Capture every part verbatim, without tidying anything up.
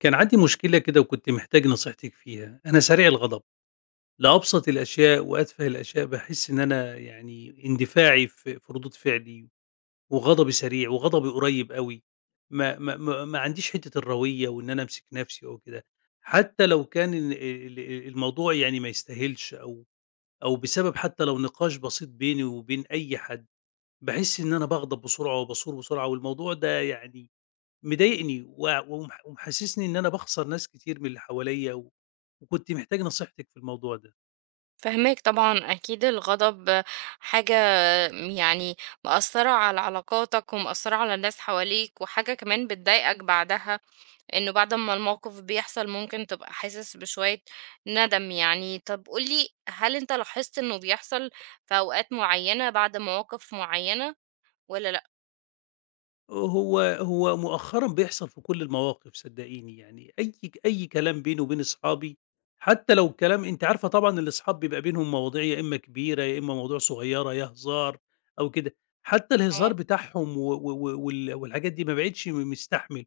كان عندي مشكلة كده وكنت محتاج نصيحتِك فيها، أنا سريع الغضب، لأبسط الأشياء وأتفه الأشياء باحس إن أنا يعني اندفاعي في في ردود فعلي، وغضبي سريع وغضبي قريب أوي، ما ما ما ما عنديش حتة الروية وإن أنا أمسك نفسي أو كده. حتى لو كان ال ال ال- الموضوع يعني ما يستاهلش أو أو بسبب حتى لو نقاش بسيط بيني وبين أي حد، باحس إن أنا باغضب بسرعة وباثور بسرعة والموضوع ده يعني مضايقني و ومح ومحسسني إن أنا باخسر ناس كتير من اللي حواليّا، و وكنت محتاج نصيحتِك في الموضوع ده. فهماك طبعًا، أكيد الغضب حاجة يعني مأثّرة على علاقاتك ومأثّرة على الناس حواليك، وحاجة كمان بتضايقك بعدها، إنه بعد ما الموقف بيحصل ممكن تبقى حاسس بشوية ندم يعني. طب قُل لي، هل أنت لاحظت إنه بيحصل في أوقات معيّنة بعد مواقف معيّنة والّا لأ؟ هو هو مؤخرًا بيحصل في كل المواقف صدقيني، يعني أي ك أي كلام بيني وبين أصحابي حتى لو الكلام، أنتِ عارفة طبعًا الأصحاب بيبقى بينهم مواضيع يا إمّا كبيرة، يا إمّا مواضيع صغيّرة، يا هزار أو كده، حتى الهزار آه، بتاعهم و و و وال والحاجات دي ما بقيتش م مستحمل،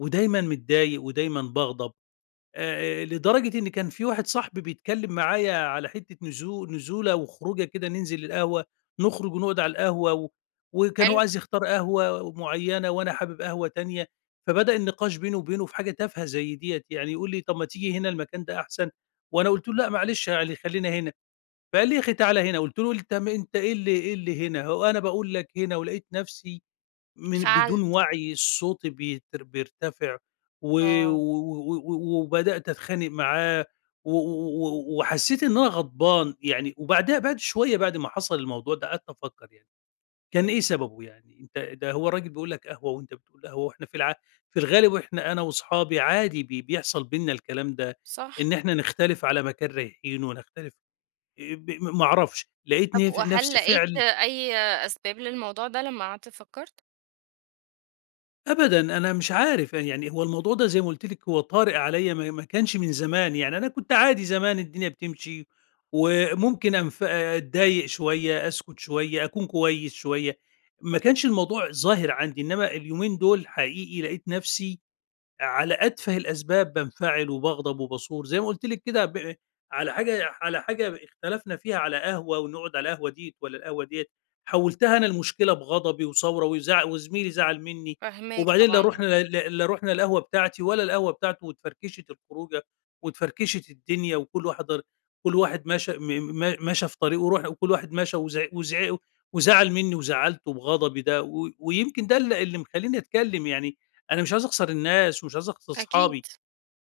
ودايمًا متضايق ودايمًا باغضب. آآ، لدرجة إن كان في واحد صاحبي بيتكلم معايا على حتّة نزو نزولة وخروجة كده، ننزل القهوة، نخرج ونقعد على القهوة، و وكان هو حلو، عايز يختار قهوة معيّنة وأنا حابب قهوة تانية، فبدأ النقاش بيني وبينه في حاجة تافهة زي ديّة، يعني يقول لي: "طب ما تيجي هنا المكان ده أحسن." وأنا قُلت له: "لأ معلش يعني خلّينا هنا." فقال لي: "يا أخي تعالَ هنا." قُلت له: "أنت م أنت إيه اللي إيه اللي هنا؟ هو أنا باقول لك هنا." ولقيت نفسي من بدون انفعلت، وعي الصوت بيتر بيرتفع، و آه، و و وبدأت أتخانق معاه، و و و وحسيت إن أنا غضبان يعني. وبعدها بعد شوية بعد ما حصل الموضوع ده قعدت أفكّر يعني كان إيه سببه يعني؟ أنت ده هو الراجل بيقول لك قهوة وأنت بتقول قهوة، وإحنا في الع في الغالب وإحنا أنا وأصحابي عادي بي بيحصل بيننا الكلام ده، صح. إن إحنا نختلف على مكان رايحينه ونختلف، آآ ب ما أعرفش، لقيت طب نف وهل نفسي لقيت فعل. أي أسباب للموضوع ده لمّا قعدت فكّرت؟ أبدًا، أنا مش عارف يعني، هو الموضوع ده زي ما قُلت لِك هو طارئ عليَّ، ما ما كانش من زمان، يعني أنا كنت عادي زمان الدنيا بتمشي، وممكن أنف أتضايق شوية، أسكت شوية، أكون كويس شوية، ما كانش الموضوع ظاهر عندي، إنما اليومين دول حقيقي لقيت نفسي على أتفه الأسباب بانفعل وباغضب وباثور، زي ما قُلت لِك كده، ب على حاجة، على حاجة اختلفنا فيها على قهوة ونقعد على القهوة ديّة والّا القهوة ديّة، حوّلتها أنا المشكلة بغضبي وثورة، وزع وزميلي زعل منّي. فاهماك وبعدين لا طبعًا، آه، رُحنا، لا لا رُحنا القهوة بتاعتي ولا القهوة بتاعته، واتفركشت الخروجة واتفركشت الدنيا، وكل واحد ر كل واحد مشى، م م مشى في طريقه ورُحنا وكل واحد مشى، وزع وزع وزعل منّي وزعّلته بغضبي ده، و ويمكن ده ال اللي مخلّيني أتكلّم يعني. أنا مش عايز أخسر الناس ومش عايز أخسر أكيد. أصحابي،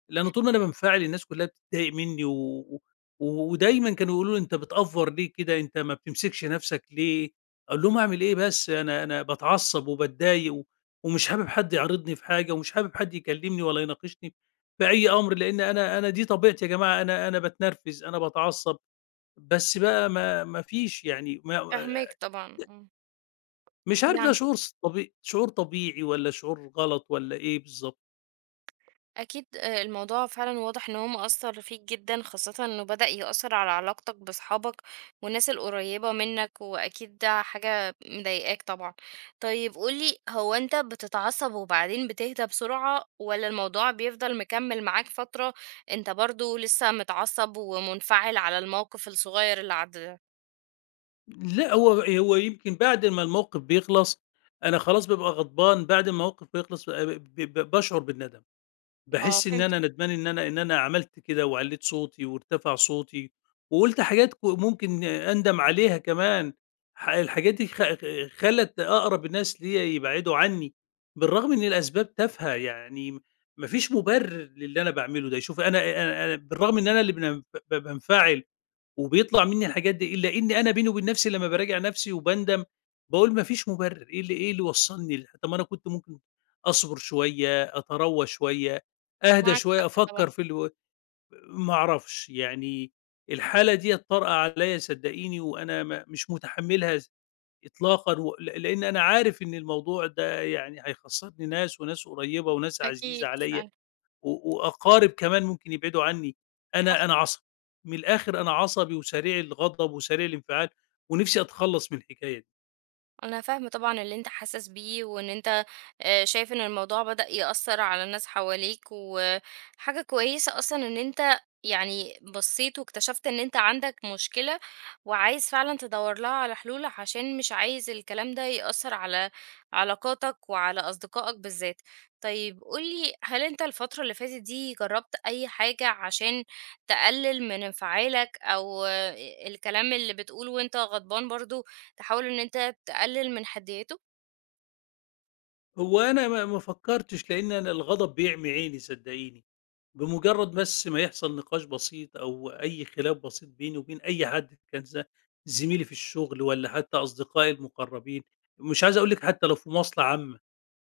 لإن طول ما أنا بانفعل الناس كلّها بتتضايق منّي، و و ودايمًا كانوا يقولوا لي: "أنت بتأفور ليه كده، أنت ما بتمسكش نَفْسك ليه؟" أقول لهم: "أعمل إيه بس، أنا أنا باتعصّب وباتضايق، و ومش حابب حد يعارضني في حاجة ومش حابب حد يكلّمني ولا يناقشني بأي أمر، لإن أنا أنا دي طبيعتي يا جماعة، أنا أنا باتنرفز، أنا باتعصّب." بس بقى ما ما فيش يعني، ما فاهماك طبعًا، آه. مش عارف ده يعني شعور ص طبي شعور طبيعي والّا شعور غلط والّا إيه بالضبط. أكيد آآ الموضوع فعلًا واضح إن هو مأثّر فيك جدًا، خاصةً إنه بدأ يأثّر على علاقتك بأصحابك والناس القريّبة منّك، وأكيد ده حاجة مضايقاك طبعًا. طيب قُل لي، هو أنت بتتعصّب وبعدين بتهدى بسرعة والّا الموضوع بيفضل مكمّل معاك فترة أنت برضه لسّه متعصّب ومنفعل على الموقف الصغيّر اللي عدّى ده؟ لأ، هو هو يمكن بعد ما الموقف بيخلص، أنا خلاص بابقى غضبان. بعد ما الموقف بيخلص آآ، ب ب باشعر بالندم، آه باحس إن فهمتك، أنا ندمان إن أنا، إن أنا عملت كده وعلّيت صوتي وارتفع صوتي، وقُلت حاجات، ك ممكن أندم عليها كمان. ح الحاجات دي خ خلّت أقرب الناس ليّا يبعدوا عني، بالرغم إن الأسباب تافهة، يعني ما فيش مُبرر للي أنا باعمله ده. شوفي، أنا أنا أنا بالرغم إن أنا اللي بن ب بانفعل وبيطلع منّي الحاجات دي، إلا إنّي أنا بيني وبين نَفْسي لمّا باراجع نَفْسي وباندم، باقول ما فيش مُبرِّر، إيه اللي إيه اللي وصّلني ل طَب ما أنا كنت ممكن أصبر شوية، أتروّى شوية، أهدى معاك شوية، حق طبعًا، أفكّر في الو ما أعرفش، يعني الحالة ديّة طارئة عليّا صدّقيني، وأنا ما مش مُتحمّلها س إطلاقًا، و ل لإن أنا عارف إن الموضوع ده يعني هيخسّرني ناس، وناس قريّبة وناس عزيزة أكيد عليّا. فعلًا. و وأقارب كمان ممكن يبعدوا عني. أنا أنا عصبي، من الآخر أنا عصبي وسريع الغضب وسريع الانفعال، ونفسي أتخلّص من الحكاية دي. أنا فاهمة طبعًا اللي أنت حاسس بيه، وإن أنت آآ شايف إن الموضوع بدأ يأثّر على الناس حواليك، وحاجة كويسة أصلًا إن أنت يعني بصّيت واكتشفت إن أنت عندك مشكلة، وعايز فعلًا تدوّر لها على حلول عشان مش عايز الكلام ده يأثّر على علاقاتك وعلى أصدقائك بالذات. طيب قُل لي هل أنت الفترة اللي فاتت دي جرّبت أي حاجة عشان تقلل من انفعالك، أو آآ الكلام اللي بتقوله وأنت غضبان برضه تحاول إن أنت تقلل من حدّيته؟ هو أنا ما ما فكّرتش لإن أنا الغضب بيعمي عيني صدّقيني، بمجرّد بس ما يحصل نقاش بسيط أو أي خلاف بسيط بيني وبين أي حد كان، ز زميلي في الشغل والّا حتى أصدقائي المقرّبين، مش عايز أقول لِك حتى لو في مواصلة عامة.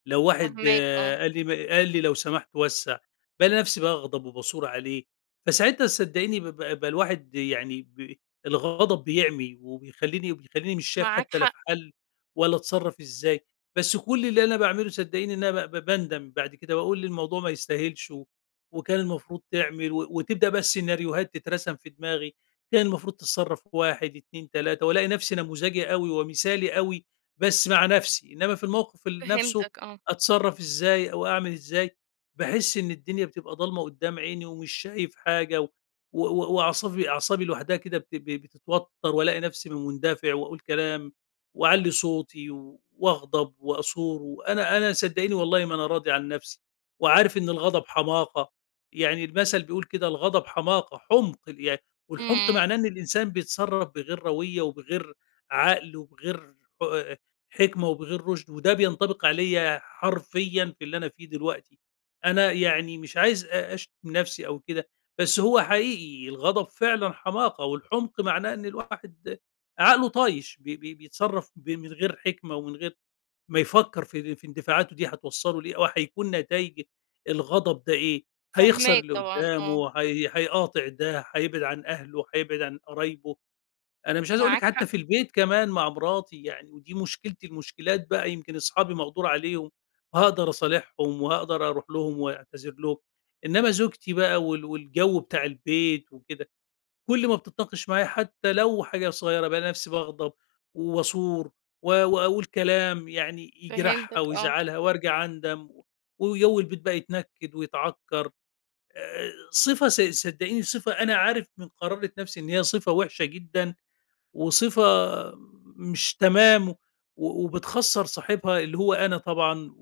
لو واحد، فاهماك آه، آه، قال لي م قال لي لو سمحت وسّع، بالاقي نفسي باغضب وباثور عليه. فساعتها صدقيني ب ب بقى الواحد يعني ب الغضب بيعمي وبيخلّيني وبيخلّيني مش شايف معاك حتى لا في حق، حل ولا اتصرّف إزاي. بس كل اللي أنا باعمله صدقيني إن أنا ب ب باندم بعد كده، باقول الموضوع ما يستاهلش، و وكان المفروض تعمل، و وتبدأ بقى السيناريوهات تترسم في دماغي، كان المفروض تتصرّف واحد، اتنين، تلاتة، والاقي نفسي نموذجي أوي ومثالي أوي بس مع نفسي، إنّما في الموقف ال نفسه فهمتك آه، أتصرّف إزاي أو أعمل إزاي، باحس إن الدنيا بتبقى ضلمة قدّام عيني ومش شايف حاجة، و و و وأعصابي أعصابي لوحدها كده بت ب بتتوتّر، وألاقي نفسي من مندفع وأقول كلام وأعلّي صوتي و- وأغضب وأثور. وأنا، أنا صدّقيني والله ما أنا راضي عن نفسي، وعارف إن الغضب حماقة، يعني المَثل بيقول كده الغضب حماقة، حُمْق يعني. والحُمْق إمم، معناه إن الإنسان بيتصرّف بغير روية وبغير عقل وبغير ح حِكمة وبغير رُشد، وده بينطبق عليَّ حرفيًا في اللي أنا فيه دلوقتي. أنا يعني مش عايز أ أشتم نفسي أو كده، بس هو حقيقي الغضب فعلًا حماقة، والحُمْق معناه إن الواحد عقله طايش، بي بي بيتصرّف ب من غير حِكمة ومن غير ما يفكّر في في اندفاعاته دي هتوصّله لإيه، أو هيكون نتايج الغضب ده إيه، هيخسر فاهماك اللي طبعًا آه، قدّامه، هي هيقاطع ده، هيبعد عن أهله، هيبعد عن قرايبه. أنا مش عايز أقول معاك لِك حتى حق، في البيت كمان مع مراتي يعني، ودي مشكلتي، المشكلات بقى يمكن أصحابي مقدور عليهم، وهاقدر أصالحهم وهاقدر أروح لهم وأعتذر لهم، إنما زوجتي بقى، وال والجو بتاع البيت وكده، كل ما بتتناقش معايا حتى لو حاجة صغيرة بالاقي نفسي باغضب واثور، و وأقول كلام يعني يجرحها فهمتك آه. ويزعلها وأرجع أندم. وجو البيت بقى يتنكد ويتعكر. آآ، صفة، ص صدقيني صفة أنا عارف من قرارة نفسي إن هي صفة وحشة جدًا، وصفة مش تمام، و وبتخسّر صاحبها اللي هو أنا طبعًا.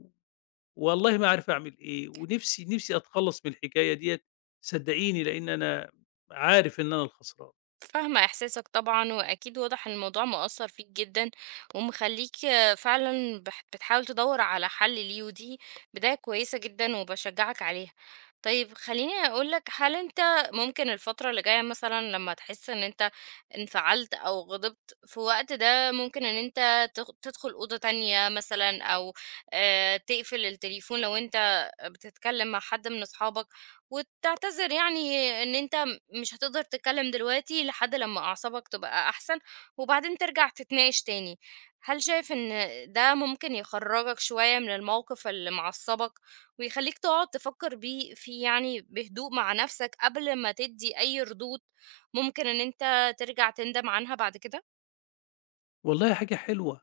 والله ما عارف أعمل إيه، ونفسي نفسي أتخلّص من الحكاية ديّة صدّقيني، لإن أنا عارف إن أنا الخسران. فاهمة إحساسك طبعًا، وأكيد واضح إن الموضوع مأثّر فيك جدًا، ومخلّيك آه، فعلًا بح بتحاول تدوّر على حل ليه، ودي بداية كويسة جدًا وباشجّعك عليها. طيب خلّيني أقول لك، هل أنت ممكن الفترة اللي جاية مثلًا لمّا تحس إن أنت انفعلت أو غضبت في الوقت ده، ممكن إن أنت تخ تدخل أوضة تانية مثلًا، أو آآ تقفل التليفون لو أنت بتتكلم مع حد من أصحابك، وتعتذر يعني إن أنت مش هتقدر تتكلم دلوقتي لحد لمّا أعصابك تبقى أحسن، وبعدين ترجع تتناقش تاني. هل شايف إن ده ممكن يخرّجك شوية من الموقف اللي معصّبك، ويخلّيك تقعد تفكّر بيه فيه يعني بهدوء مع نفسك قبل ما تدّي أي ردود ممكن إن أنت ترجع تندم عنها بعد كده؟ والله حاجة حلوة،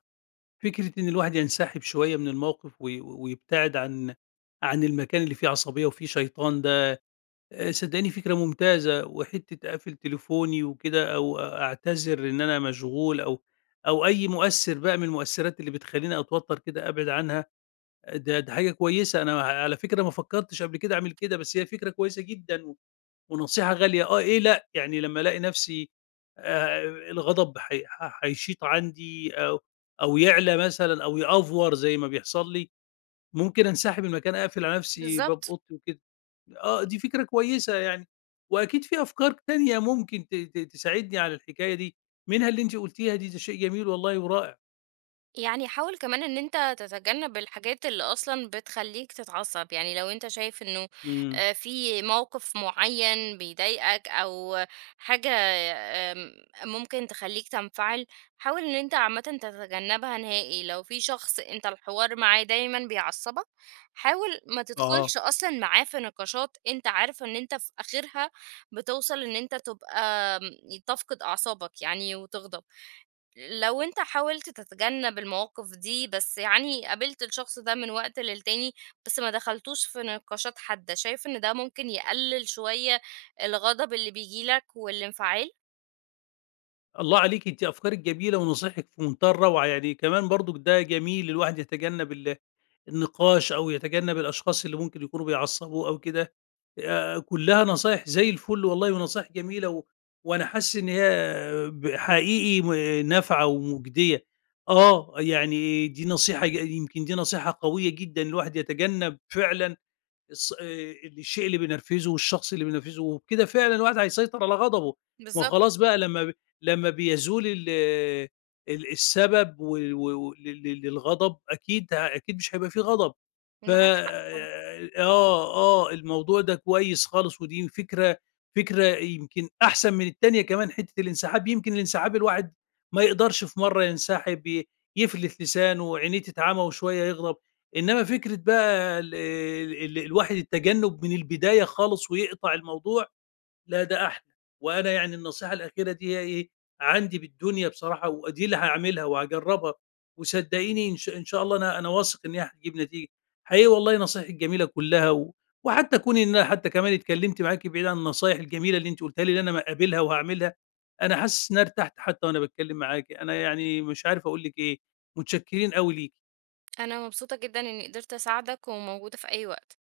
فكرة إن الواحد ينسحب شوية من الموقف و ويبتعد عن عن المكان اللي فيه عصبية وفيه شيطان ده، آآ صدّقيني فكرة ممتازة، وحتّة أقفل تليفوني وكده، أو أ أعتذر إن أنا مشغول، أو أو أي مؤثِّر بقى من المؤثِّرات اللي بتخلّيني أتوتّر كده أبعد عنها، ده ده حاجة كويسة، أنا على فكرة ما فكّرتش قبل كده أعمل كده، بس هي فكرة كويسة جدًا و ونصيحة غالية، آه، إيه لأ، يعني لمّا ألاقي نَفْسي آآ الغضب حي ح حيشيط عندي، أو أو يعلى مثلًا، أو يأفور زي ما بيحصل لي، ممكن أنسحب من المكان، أقفل على نفسي باب بالضبط. أوضتي وكده. آه، دي فكرة كويسة يعني، وأكيد في أفكار تانية ممكن ت ت تساعدني على الحكاية دي، منها اللي أنتِ قُلتيها دي، ده شيء جميل والله ورائع. يعني حاول كمان ان انت تتجنب الحاجات اللي اصلا بتخليك تتعصب يعني لو انت شايف انه إمم، آه، في موقف معين بيضايقك او حاجة آم، ممكن تخليك تنفعل حاول ان انت عامة تتجنبها نهائي لو في شخص انت الحوار معاه دايما بيعصبك حاول ما آه. تدخلش اصلا معاه في نقاشات انت عارف ان انت في اخرها بتوصل ان انت تبقى آم، تفقد اعصابك يعني وتغضب لو أنت حاولت تتجنب المواقف دي، بس يعني قابلت الشخص ده من وقت للتاني، بس ما دخلتوش في نقاشات حادة، شايف إن ده ممكن يقلل شوية الغضب اللي بييجي لك والانفعال؟ الله عليكِ، أنتِ أفكارِك جميلة ونصايحِك في منتهى الروعة، يعني كمان برضُك ده جميل الواحد يتجنب ال النقاش، أو يتجنب الأشخاص اللي ممكن يكونوا بيعصّبوه أو كده، آآ كُلّها نصايح زي الفل والله ونصايح جميلة، و وأنا حاسس إن هي، ب حقيقي م نافعة ومُجدية. آه، يعني دي نصيحة، ج يمكن دي نصيحة قوية جدًا، الواحد يتجنب فعلًا الص آآ الشيء اللي بينرفزه والشخص اللي بينرفزه، وبكده فعلًا الواحد هيسيطر على غضبه. ما هو بالضبط. خلاص بقى لمّا ب لمّا بيزول ال ال السبب و و و لل للغضب، أكيد أكيد مش هيبقى في غضب. ف معاك حق طبعًا. آه، آه، الموضوع ده كويس خالص، ودي فكرة، فكرة يمكن أحسن من التانية كمان حتّة الانسحاب، يمكن الانسحاب الواحد ما يقدرش في مرّة ينسحب، ي يفلت لسانه، عينيه تتعمى وشوية يغضب، إنّما فكرة بقى ال ال ال- الواحد التجنُّب من البداية خالص ويقطع الموضوع لا ده أحلى. وأنا يعني النصيحة الأخيرة دي هي إيه، عندي بالدنيا بصراحة، ودي اللي هاعملها وهاجرّبها، وصدّقيني إن ش إن شاء الله أنا أنا واثق إن هي هتجيب نتيجة. حقيقي والله نصايحِك جميلة كلّها، و وحتى كون إن أنا حتى كمان اتكلّمت معاكِ، بعيد عن النصايح الجميلة اللي أنتِ قُلتيها لي اللي أنا هاقابلها وهاعملها، أنا حاسس إن أنا ارتحت حتى وأنا باتكلّم معاكِ، أنا يعني مش عارف أقول لِك إيه، متشكّرين أوي ليكِ. أنا مبسوطة جدًا إني قدرت أساعدك، وموجودة في أي وقت.